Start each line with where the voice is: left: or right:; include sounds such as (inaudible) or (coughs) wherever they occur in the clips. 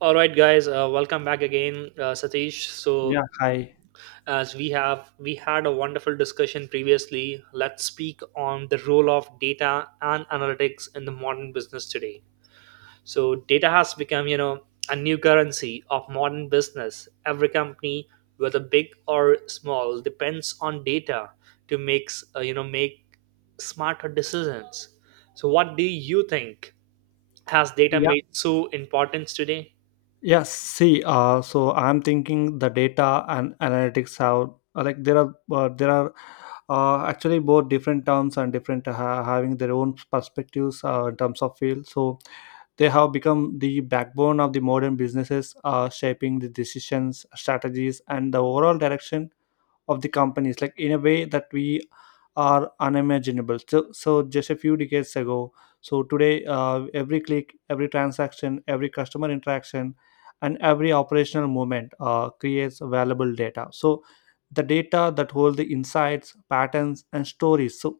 right: All right, guys, welcome back again, Satish. So,
left: Yeah, hi.
right: as we had a wonderful discussion previously, let's speak on the role of data and analytics in the modern business today. So, data has become, you know, a new currency of modern business. Every company, whether big or small, depends on data to make, you know, make smarter decisions. So, what do you think? Has data
left: Yeah,
right: made so importance today?
left: yeah. See, so I'm thinking the data and analytics have like there are actually both different terms and different having their own perspectives in terms of field. So they have become the backbone of the modern businesses, shaping the decisions, strategies, and the overall direction of the companies like in a way that we are unimaginable so just a few decades ago, so today every click, every transaction, every customer interaction and every operational movement creates valuable data, so the data that hold the insights, patterns and stories, so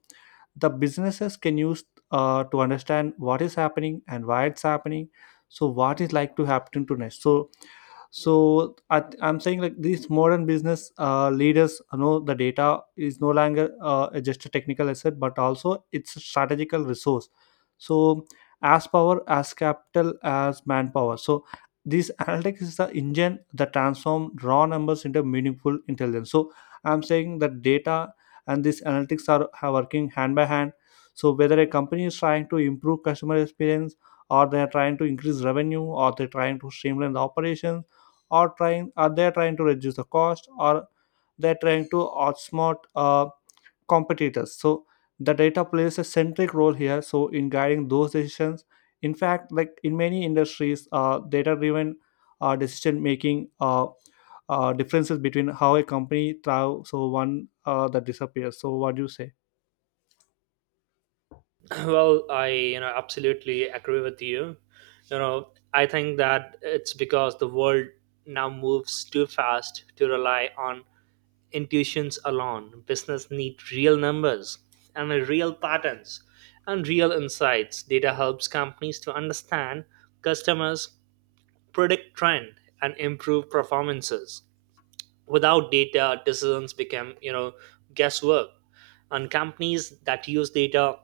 left: the businesses can use to understand what is happening and why it's happening, so what is like to happen to next. I'm saying like these modern business leaders know the data is no longer just a technical asset but also it's a strategical resource, so as power, as capital, as manpower. So this (laughs) analytics is the engine that transform raw numbers into meaningful intelligence. So I'm saying that data and this analytics are working hand by hand, so whether a company is trying to improve customer experience or they are trying to increase revenue or they're trying to streamline the operations or trying are they trying to reduce the cost or they're trying to outsmart competitors, so the data plays a centric role here, so in guiding those decisions. In fact, like in many industries, data driven decision making differences between how a company thrives so one that disappears. So what do you say?
right: (clears throat) well, I, you know, absolutely agree with you. You know, I think that it's because the world now moves too fast to rely on intuitions alone. Business need real numbers and real patterns and real insights. Data helps companies to understand customers, predict trend, and improve performances. Without data, decisions become, you know, guesswork, and companies that use data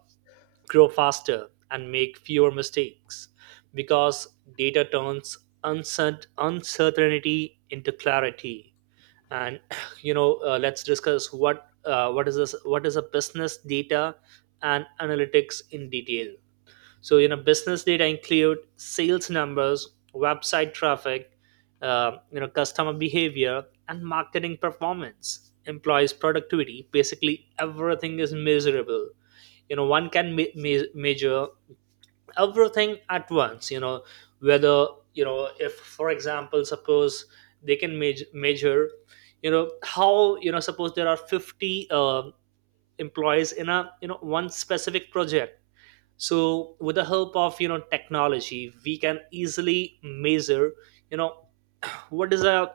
right: grow faster and make fewer mistakes because data turns uncertainty into clarity. And, (clears throat) you know, let's discuss what is this, what is a business data and analytics in detail. So, you know, business data include sales numbers, website traffic, you know, customer behavior, and marketing performance, employees productivity, basically everything is measurable. You know, one can measure everything at once, you know, whether, you know, if for example, suppose they can measure, you know, how, you know, suppose there are 50 employees in a, you know, one specific project. So with the help of, you know, technology, we can easily measure, you know, what is a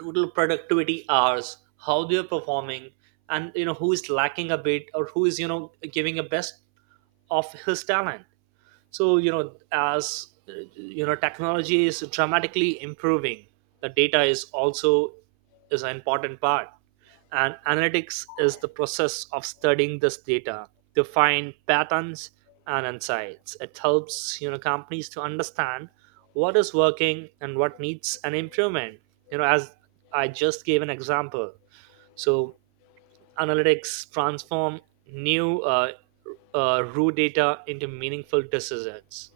right: total productivity hours, how they are performing, and, you know, who is lacking a bit or who is, you know, giving a best of his talent. So, you know, as you know, technology is dramatically improving, the data is also is an important part. And analytics is the process of studying this data to find patterns and insights. It helps, you know, companies to understand what is working and what needs an improvement, you know, as I just gave an example. So analytics transform new raw data into meaningful decisions.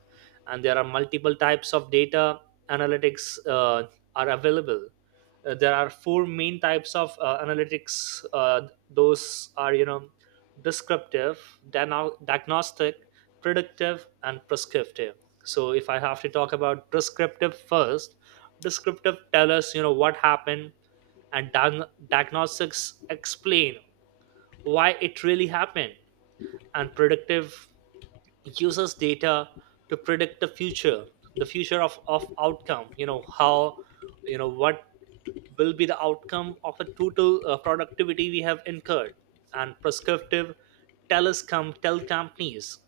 right: And there are multiple types of data analytics are available. There are four main types of analytics. Those are, you know, descriptive, diagnostic, predictive, and prescriptive. So if I have to talk about prescriptive first, descriptive tell us, you know, what happened, and diagnostics explain why it really happened, and predictive uses data to predict the future, the future of outcome. You know how, you know, what will be the outcome of a total productivity we have incurred. And prescriptive tellers come tell companies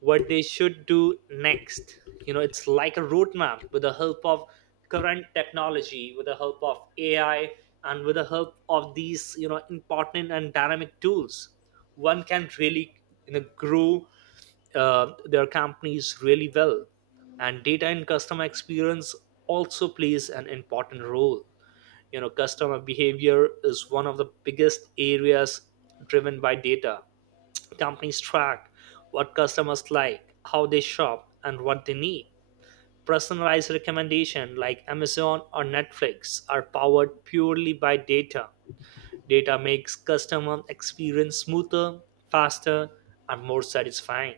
right: what they should do next. You know, it's like a roadmap with the help of current technology, with the help of AI, and with the help of these, you know, important and dynamic tools, one can really, you know, grow their companies really well. And data and customer experience also plays an important role. You know, customer behavior is one of the biggest areas driven by data. Companies track what customers like, how they shop, and what they need. Personalized recommendation like Amazon or Netflix are powered purely by data. Data makes customer experience smoother, faster, and more satisfying.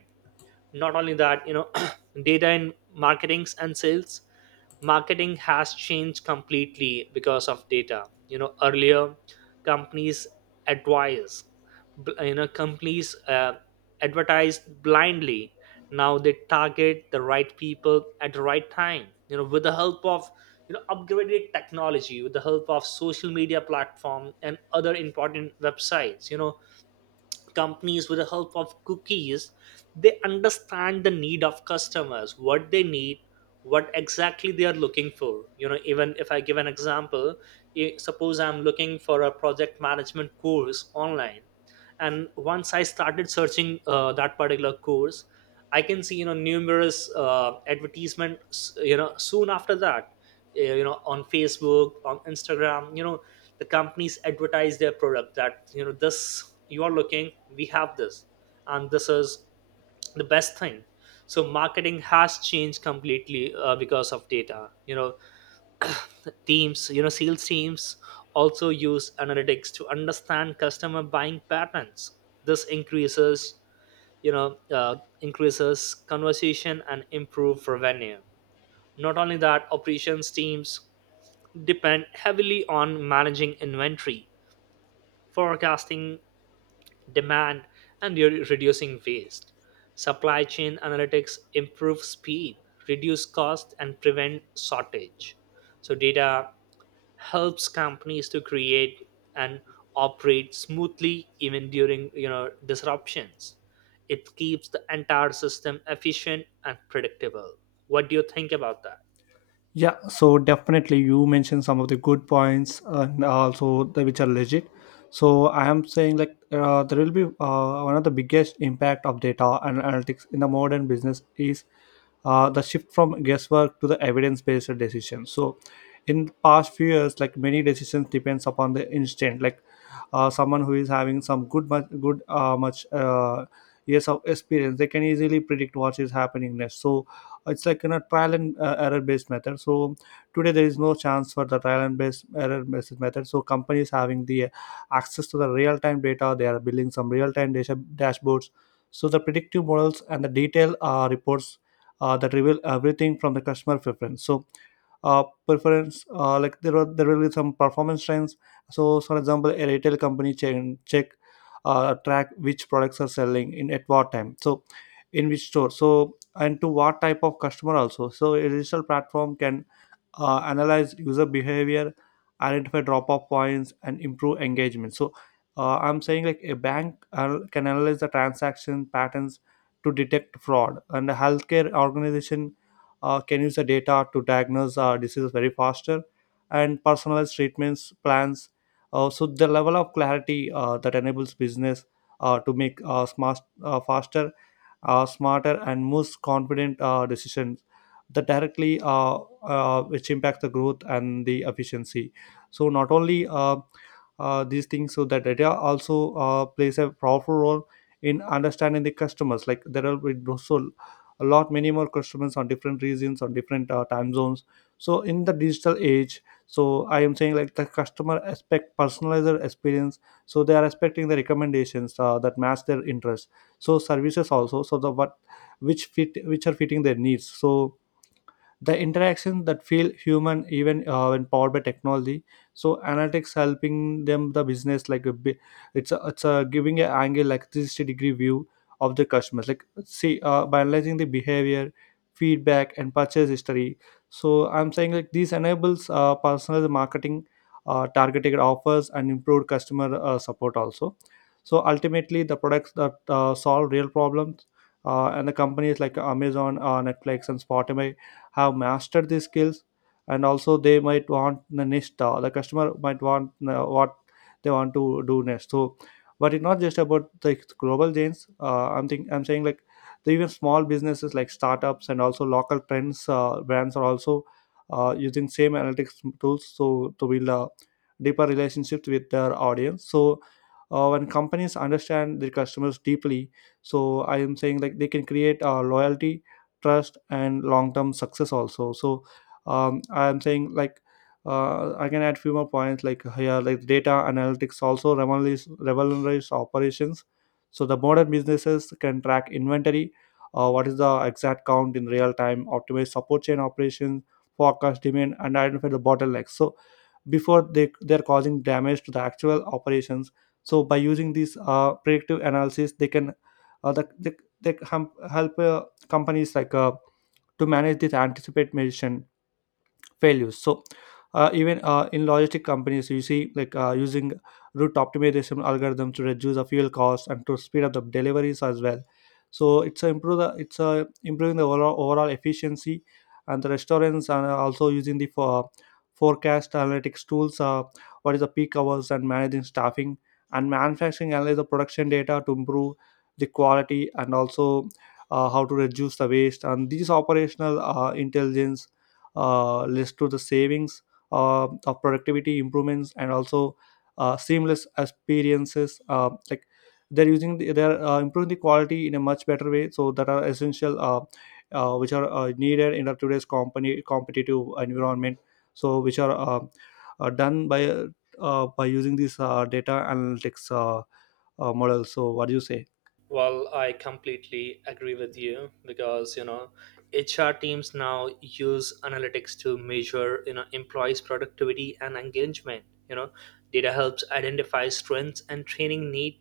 right: Not only that, you know, (clears throat) data in marketings and sales, marketing has changed completely because of data. You know, earlier companies advise you know, companies advertised blindly. Now they target the right people at the right time, you know, with the help of, you know, upgraded technology, with the help of social media platform and other important websites. You know, companies with the help of cookies, they understand the need of customers, what they need, what exactly they are looking for. You know, even if I give an example, suppose I'm looking for a project management course online, and once I started searching that particular course, I can see, you know, numerous advertisements, you know, soon after that, you know, on Facebook, on Instagram, you know, the companies advertise their product that, you know, this you are looking, we have this, and this is the best thing. So marketing has changed completely because of data, you know. (clears throat) teams, you know, sales teams also use analytics to understand customer buying patterns. This increases, you know, increases conversation and improve revenue. Not only that, operations teams depend heavily on managing inventory, forecasting demand, and reducing waste. Supply chain analytics improve speed, reduce cost, and prevent shortage. So, data helps companies to create and operate smoothly even during, you know, disruptions. It keeps the entire system efficient and predictable. What do you think about that?
left: Yeah, so definitely you mentioned some of the good points and also the which are legit. So I am saying like, there will be one of the biggest impact of data and analytics in the modern business is the shift from guesswork to the evidence-based decision. So in past few years, like many decisions depends upon the instant, like someone who is having some good much good much years of experience, they can easily predict what is happening next. So it's like in a trial and error based method, so today there is no chance for the trial and based error based method, so companies having the access to the real time data, they are building some real time data dashboards, so the predictive models and the detailed reports that reveal everything from the customer preference. So preference, like there will be some performance trends. So for example, a retail company chain check track which products are selling in at what time, so in which store, so and to what type of customer also. So a digital platform can analyze user behavior, identify drop off points and improve engagement. So I'm saying like a bank can analyze the transaction patterns to detect fraud, and a healthcare organization can use the data to diagnose diseases very faster and personalized treatments plans. So the level of clarity that enables business to make smart, faster, smarter, and most confident decisions that directly which impact the growth and the efficiency. So not only these things, so that data also plays a powerful role in understanding the customers, like there are with also a lot many more customers on different regions on different time zones. So in the digital age, so I am saying like the customer expect personalized experience, so they are expecting the recommendations that match their interests, so services also, so the what which are fitting their needs, so the interactions that feel human even when powered by technology. So analytics helping them the business like a bit, it's a giving an angle like 360-degree view of the customers, like see by analyzing the behavior, feedback and purchase history. So I'm saying like these enables personalized marketing, targeted offers and improved customer support also. So ultimately the products that solve real problems, and the companies like Amazon, Netflix and Spotify have mastered these skills, and also they might want the next the customer might want what they want to do next. So but it's not just about the global chains. I'm saying like the even small businesses like startups and also local trends brands are also using same analytics tools so to build deeper relationships with their audience. So when companies understand their customers deeply, so I am saying like they can create loyalty, trust and long-term success also. So I'm saying like I can add few more points like here, like data analytics also revolutionize operations, so the modern businesses can track inventory, what is the exact count in real time, optimize support chain operations, forecast demand and identify the bottlenecks, so before they're causing damage to the actual operations. So by using these predictive analysis they can uh, the, they, they can help companies like to manage this, anticipate medicine failures. So even in logistic companies you see like using route optimization algorithm to reduce the fuel cost and to speed up the deliveries as well. So it's a improve the it's a improving the overall efficiency, and the restaurants are also using the for forecast analytics tools, what is the peak hours and managing staffing, and manufacturing analyze the production data to improve the quality, and also how to reduce the waste, and these operational intelligence leads to the savings of productivity improvements and also seamless experiences, like they're using the, they're improving the quality in a much better way, so that are essential, which are needed in our today's company competitive environment, so which are done by using these data analytics models. So what do you say?
right: Well, I completely agree with you because, you know, HR teams now use analytics to measure, you know, employees' productivity and engagement. You know, data helps identify strengths and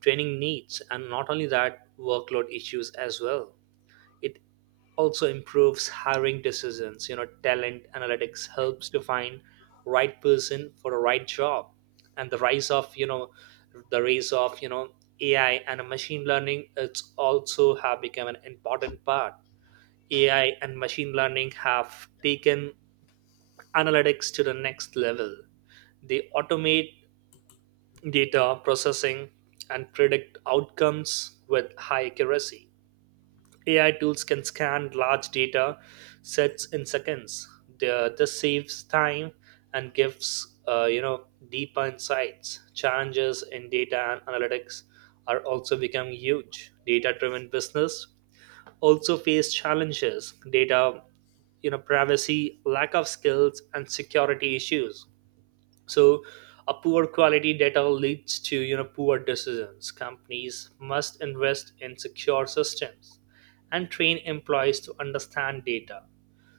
right: training needs, and not only that, workload issues as well. It also improves hiring decisions. You know, talent analytics helps to find right person for the right job. And the rise of, you know, AI and machine learning, it's also have become an important part. AI and machine learning have taken analytics to the next level. They automate data processing and predict outcomes with high accuracy. AI tools can scan large data sets in seconds. This saves time and gives you know, deeper insights. Challenges in data and analytics are also becoming huge. Data-driven business also face challenges. Data, you know, privacy, lack of skills, and security issues. So, a poor quality data leads to, you know, poor decisions. Companies must invest in secure systems and train employees to understand data.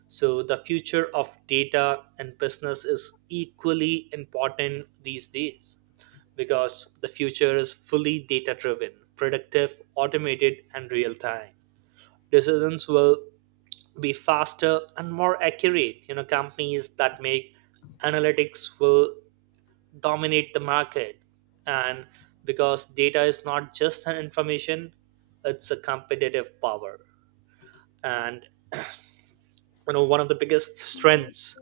right: So, the future of data and business is equally important these days because the future is fully data driven, predictive, automated, and real time. Decisions will be faster and more accurate. You know, companies that make analytics will dominate the market, and because data is not just an information, it's a competitive power. And, you know, one of the biggest strengths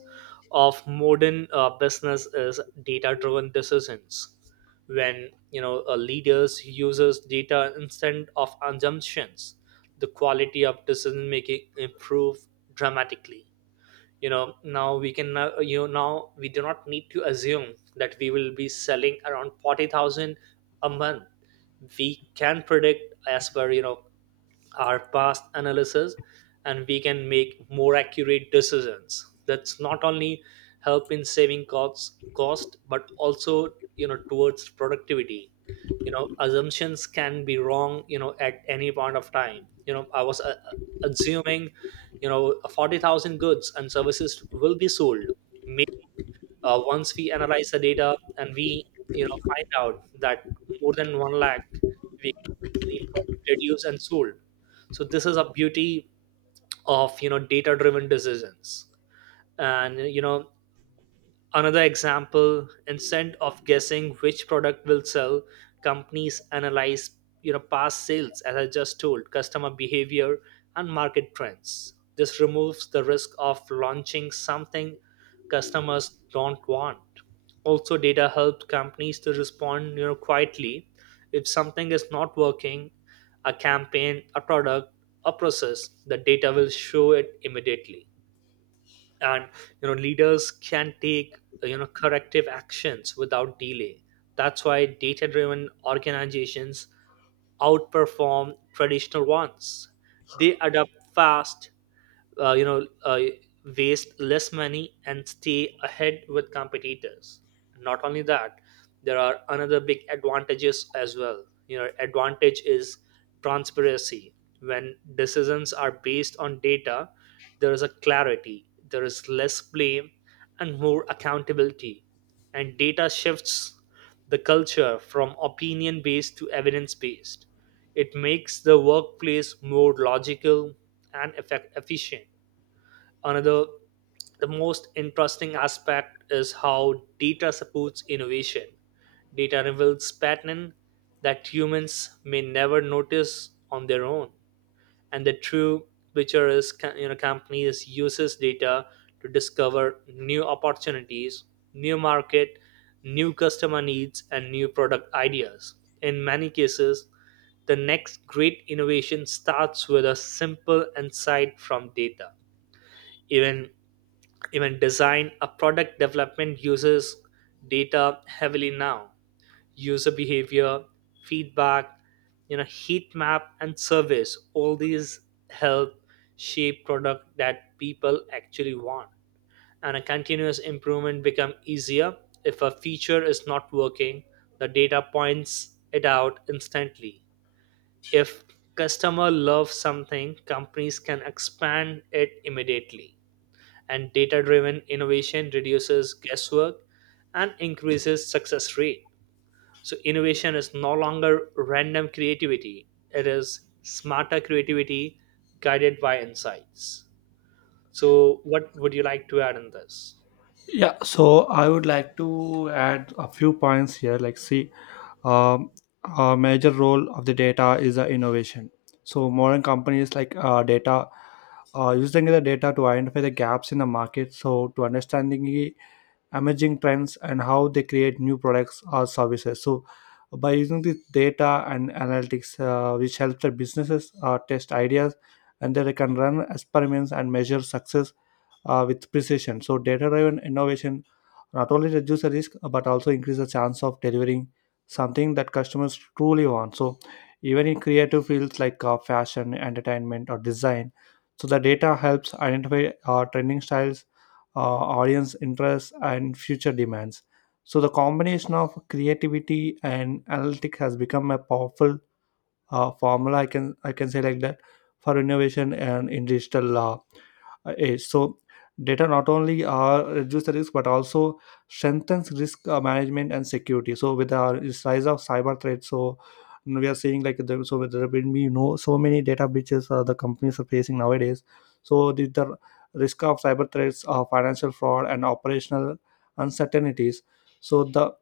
right: of modern business is data driven decisions. When, you know, leaders uses data instead of assumptions, the quality of decision making improve dramatically. You know, now we can now you know now we do not need to assume that we will be selling around 40,000 a month. We can predict as per, you know, our past analysis, and we can make more accurate decisions. That's not only help in saving cost but also, you know, towards productivity. You know, assumptions can be wrong. You know, at any point of time, you know, I was assuming, you know, 40,000 goods and services will be sold. May- Once we analyze the data and we, you know, find out that more than 1 lakh we can easily produce and sold. So this is a beauty of, you know, data driven decisions. And, you know, another example, instead of guessing which product will sell, companies analyze, you know, past sales, as I just told, customer behavior, and market trends. This removes the risk of launching something customers don't want. Also, data helps companies to respond, you know, quietly if something is not working, a campaign, a product, a process, the data will show it immediately. And, you know, leaders can take, you know, corrective actions without delay. That's why data driven organizations outperform traditional ones. They adapt fast, uh, you know uh, waste less money and stay ahead with competitors. Not only that, there are another big advantages as well. You know, advantage is transparency. When decisions are based on data, there is a clarity, there is less blame and more accountability. And data shifts the culture from opinion based to evidence based. It makes the workplace more logical and efficient. Another, the most interesting aspect is how data supports innovation. Data reveals patterns that humans may never notice on their own. And the true picture is, you know, companies uses data to discover new opportunities, new market, new customer needs, and new product ideas. In many cases, the next great innovation starts with a simple insight from data. Even even design a product development uses data heavily now. User behavior, feedback, you know, heat map and service, all these help shape product that people actually want. And a continuous improvement become easier. If a feature is not working, the data points it out instantly. If customer loves something, companies can expand it immediately. And data driven innovation reduces guesswork and increases success rate. So innovation is no longer random creativity, it is smarter creativity guided by insights. So what would you like to add in this?
left: Yeah, so I would like to add a few points here, like see. Um, a major role of the data is innovation. So modern companies like data using the data to identify the gaps in the market. So to understanding emerging trends and how they create new products or services. So by using this data and analytics, which helps the businesses test ideas and they can run experiments and measure success with precision. So data driven innovation not only reduce the risk but also increase the chance of delivering something that customers truly want. So even in creative fields like fashion, entertainment or design, so the data helps identify trending styles, audience interests and future demands. So the combination of creativity and analytics has become a powerful formula, I can say like that, for innovation and in digital law age. So data not only reduce the risk but also strengthens risk management and security. So with the rise of cyber threats, so we are seeing like the, so there will be you know so many data breaches the companies are facing nowadays. So the risk of cyber threats, financial fraud and operational uncertainties, so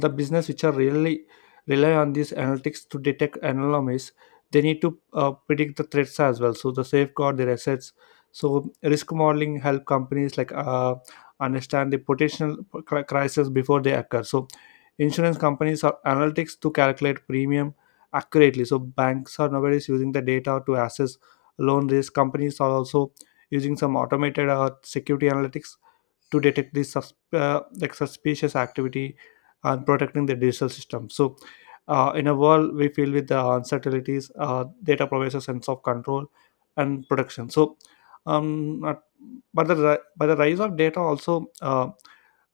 left: the business which are really rely on these analytics to detect anomalies, they need to predict the threats as well, so the safeguard their assets. So risk modeling help companies like understand the potential crisis before they occur. So insurance companies are analytics to calculate premium accurately. So banks are nowadays using the data to assess loan risk. Companies are also using some automated security analytics to detect this like suspicious activity and protecting the digital system. So, in a world we filled with the uncertainties, data provides a sense of control and protection. So, but but the rise of data also uh,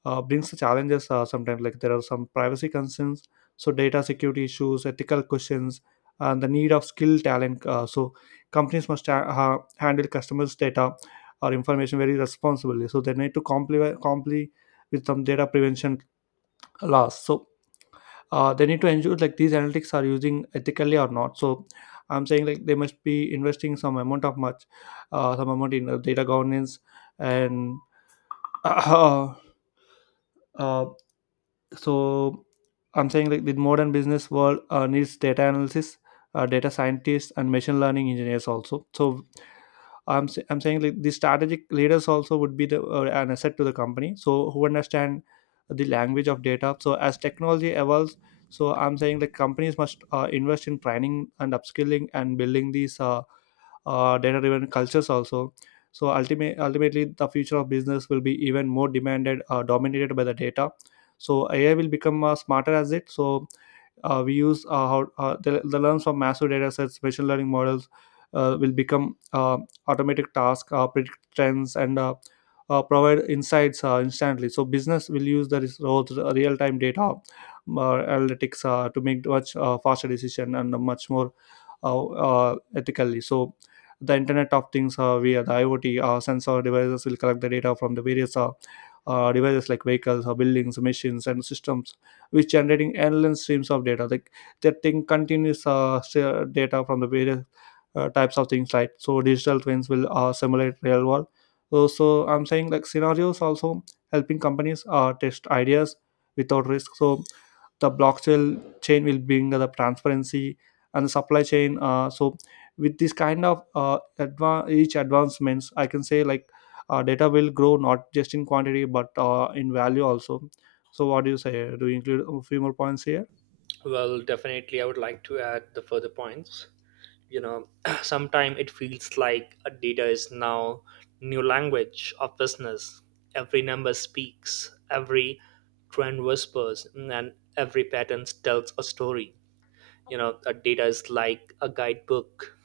left: uh, brings challenges sometimes, like there are some privacy concerns, so data security issues, ethical questions and the need of skilled talent. So companies must handle customers data or information very responsibly, so they need to comply with some data prevention laws. So they need to ensure like these analytics are using ethically or not. So I'm saying like they must be investing some amount of much some amount in data governance and (coughs) (clears throat) uh, so I'm saying like the modern business world needs data analysis, data scientists and machine learning engineers also. So I'm saying like the strategic leaders also would be the an asset to the company, so who understand the language of data. So as technology evolves, so I'm saying the companies must invest in training and upskilling and building these data driven cultures also. So ultimately the future of business will be even more demanded dominated by the data. So AI will become smarter as it, so we use how the learns from massive data sets. Machine learning models will become automatic tasks, predict trends, and provide insights instantly. So business will use the those real-time data analytics to make much faster decision and much more ethically. So the Internet of Things, via the IoT sensor devices will collect the data from the various devices like vehicles, or buildings, machines, and systems, which generating endless streams of data. Like that thing continuous share data from the various types of things like, so digital twins will simulate real world, so I'm saying like scenarios also, helping companies test ideas without risk. So the blockchain chain will bring the transparency and the supply chain. So with this kind of each advancements, I can say like data will grow not just in quantity but in value also. So what do you say? Do you include a few more points here?
right: Well, definitely, I would like to add the further points. You know, (clears throat) sometimes it feels like a data is now new language of business. Every number speaks, every trend whispers, and every pattern tells a story. You know, a data is like a guidebook,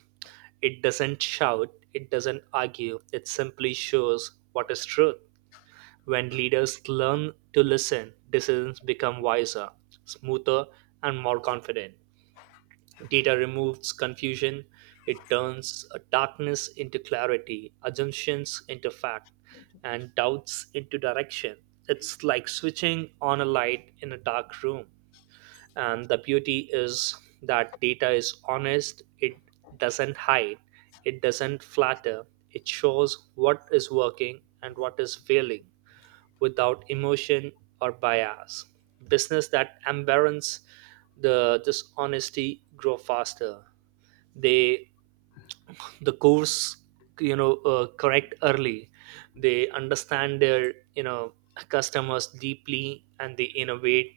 right: it doesn't shout, it doesn't argue, it simply shows what is truth. When leaders learn to listen, decisions become wiser, smoother, and more confident. Data removes confusion, it turns darkness into clarity, assumptions into fact, and doubts into direction. It's like switching on a light in a dark room. And the beauty is that data is honest, it doesn't hide, it doesn't flatter, it shows what is working and what is failing without emotion or bias. Business that embarrass the dishonesty grow faster, they the course, correct early. They understand their, customers deeply, and they innovate,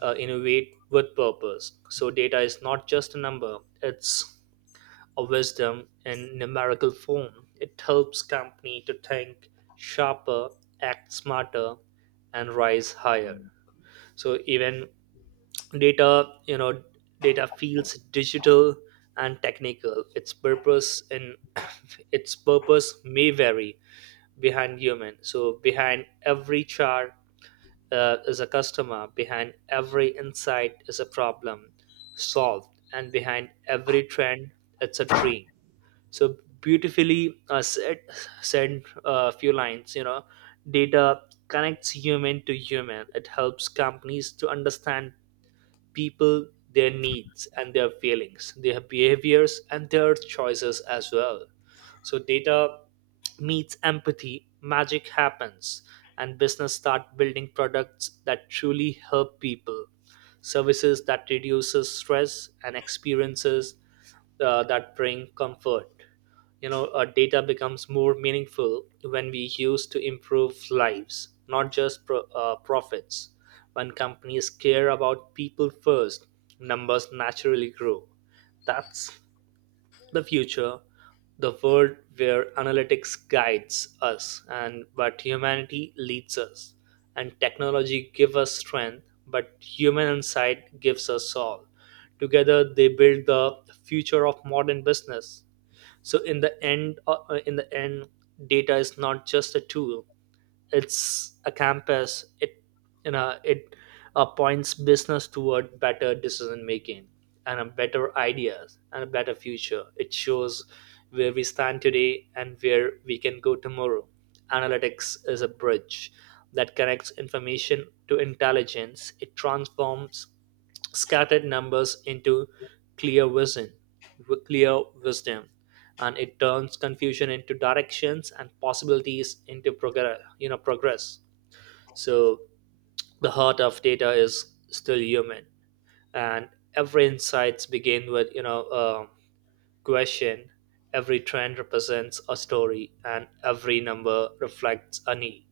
right: innovate with purpose. So data is not just a number, it's a wisdom in numerical form. It helps company to think sharper, act smarter, and rise higher. So even data, data feels digital and technical, its purpose and (coughs) (clears throat) its purpose may vary behind human. So behind every chart is a customer, behind every insight is a problem solved, and behind every trend it's a dream. So beautifully said, said a few lines. You know, data connects human to human, it helps companies to understand people, their needs and their feelings, their behaviors and their choices as well. So data meets empathy, magic happens, and business start building products that truly help people, services that reduces stress, and experiences that bring comfort. You know, our data becomes more meaningful when we use to improve lives, not just profits. When companies care about people first, numbers naturally grow. That's the future, the world where analytics guides us and but humanity leads us, and technology gives us strength, but human insight gives us all. Together, they build the future of modern business. So in the end, in the end, data is not just a tool; it's a campus. It you know it uh, points business toward better decision making, and a better ideas, and a better future. It shows where we stand today and where we can go tomorrow. Analytics is a bridge that connects information to intelligence, it transforms scattered numbers into clear vision, clear wisdom, and it turns confusion into directions and possibilities into progress. You know, progress. So the heart of data is still human, and every insights begin with a question. Every trend represents a story, and every number reflects a need.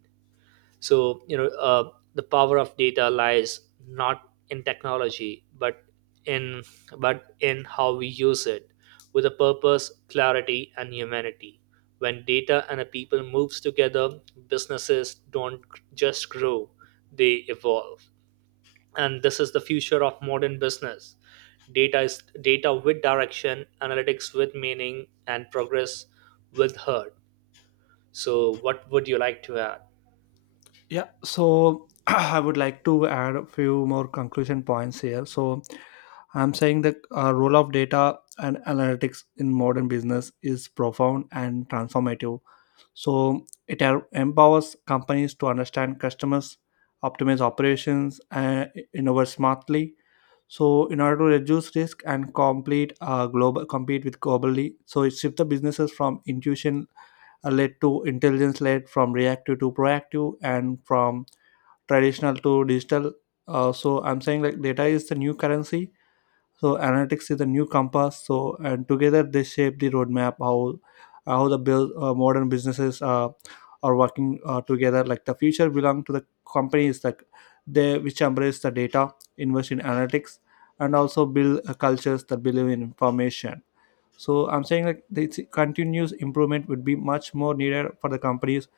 right: So, the power of data lies not in technology but in, but in how we use it with a purpose, clarity, and humanity. When data and a people moves together, businesses don't just grow, they evolve, and this is the future of modern business. Data is data with direction, analytics with meaning, and progress with heart. So what would you like to add?
left: Yeah, so (clears throat) I would like to add a few more conclusion points here. So I'm saying the role of data and analytics in modern business is profound and transformative. So it empowers companies to understand customers, optimize operations, and innovate smartly. So in order to reduce risk and complete global, compete with globally, so it shifts the businesses from intuition led to intelligence led, from reactive to proactive, and from traditional to digital. So I'm saying like data is the new currency, so analytics is the new compass. So and together they shape the roadmap how the build modern businesses are working together, like the future belong to the companies like they which embrace the data, invest in analytics and also build cultures that believe in information. So I'm saying like this continuous improvement would be much more needed for the companies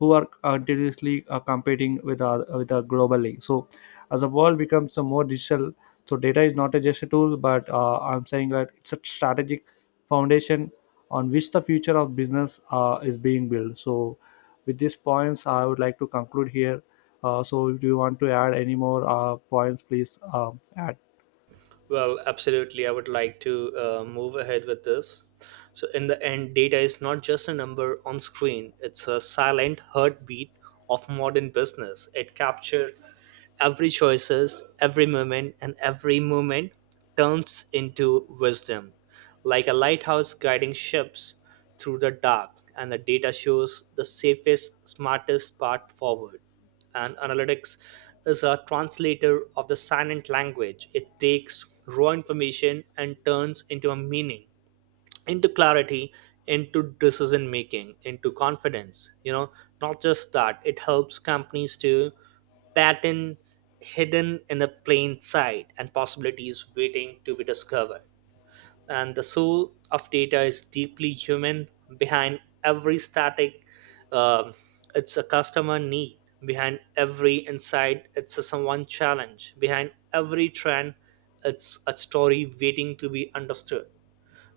left: who are continuously competing with our globally. So as the world becomes more digital, so data is not a just a tool but I'm saying that it's a strategic foundation on which the future of business is being built. So with these points I would like to conclude here. So if you want to add any more points, please add.
right: Well, absolutely. I would like to move ahead with this. So, in the end, data is not just a number on screen, it's a silent heartbeat of modern business. It captures every choices, every moment, and every moment turns into wisdom, like a lighthouse guiding ships through the dark. And the data shows the safest, smartest path forward, and analytics is a translator of the silent language. It takes raw information and turns into a meaning, into clarity, into decision making, into confidence. You know, not just that, it helps companies to pattern hidden in a plain sight and possibilities waiting to be discovered. And the soul of data is deeply human. Behind every static, um, it's a customer need, behind every insight it's a someone challenge, behind every trend it's a story waiting to be understood.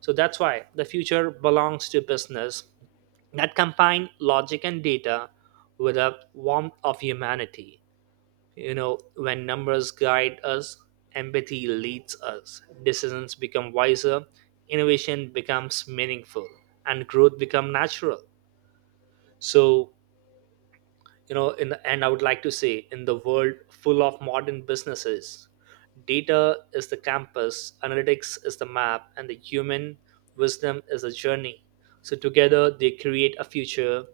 right: So that's why the future belongs to business that combine logic and data with a warmth of humanity. You know, when numbers guide us, empathy leads us. Decisions become wiser, innovation becomes meaningful, and growth become natural. So, you know, in the end, I would like to say, in the world full of modern businesses, data is the campus, analytics is the map, and the human wisdom is the journey. So, together, they create a future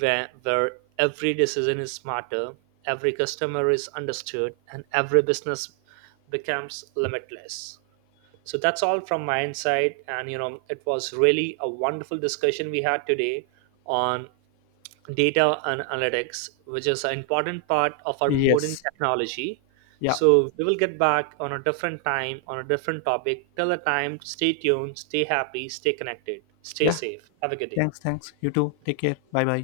right: where every decision is smarter, every customer is understood, and every business becomes limitless. So, that's all from my side. And, you know, it was really a wonderful discussion we had today on data and analytics, which is an important part of our modern
left: Yes.
right: technology.
left: Yeah,
right: So we will get back on a different time on a different topic. Till the time, stay tuned, stay happy, stay connected, stay
left: yeah.
right: safe. Have a good day.
left: Thanks, thanks. You too. Take care. Bye bye.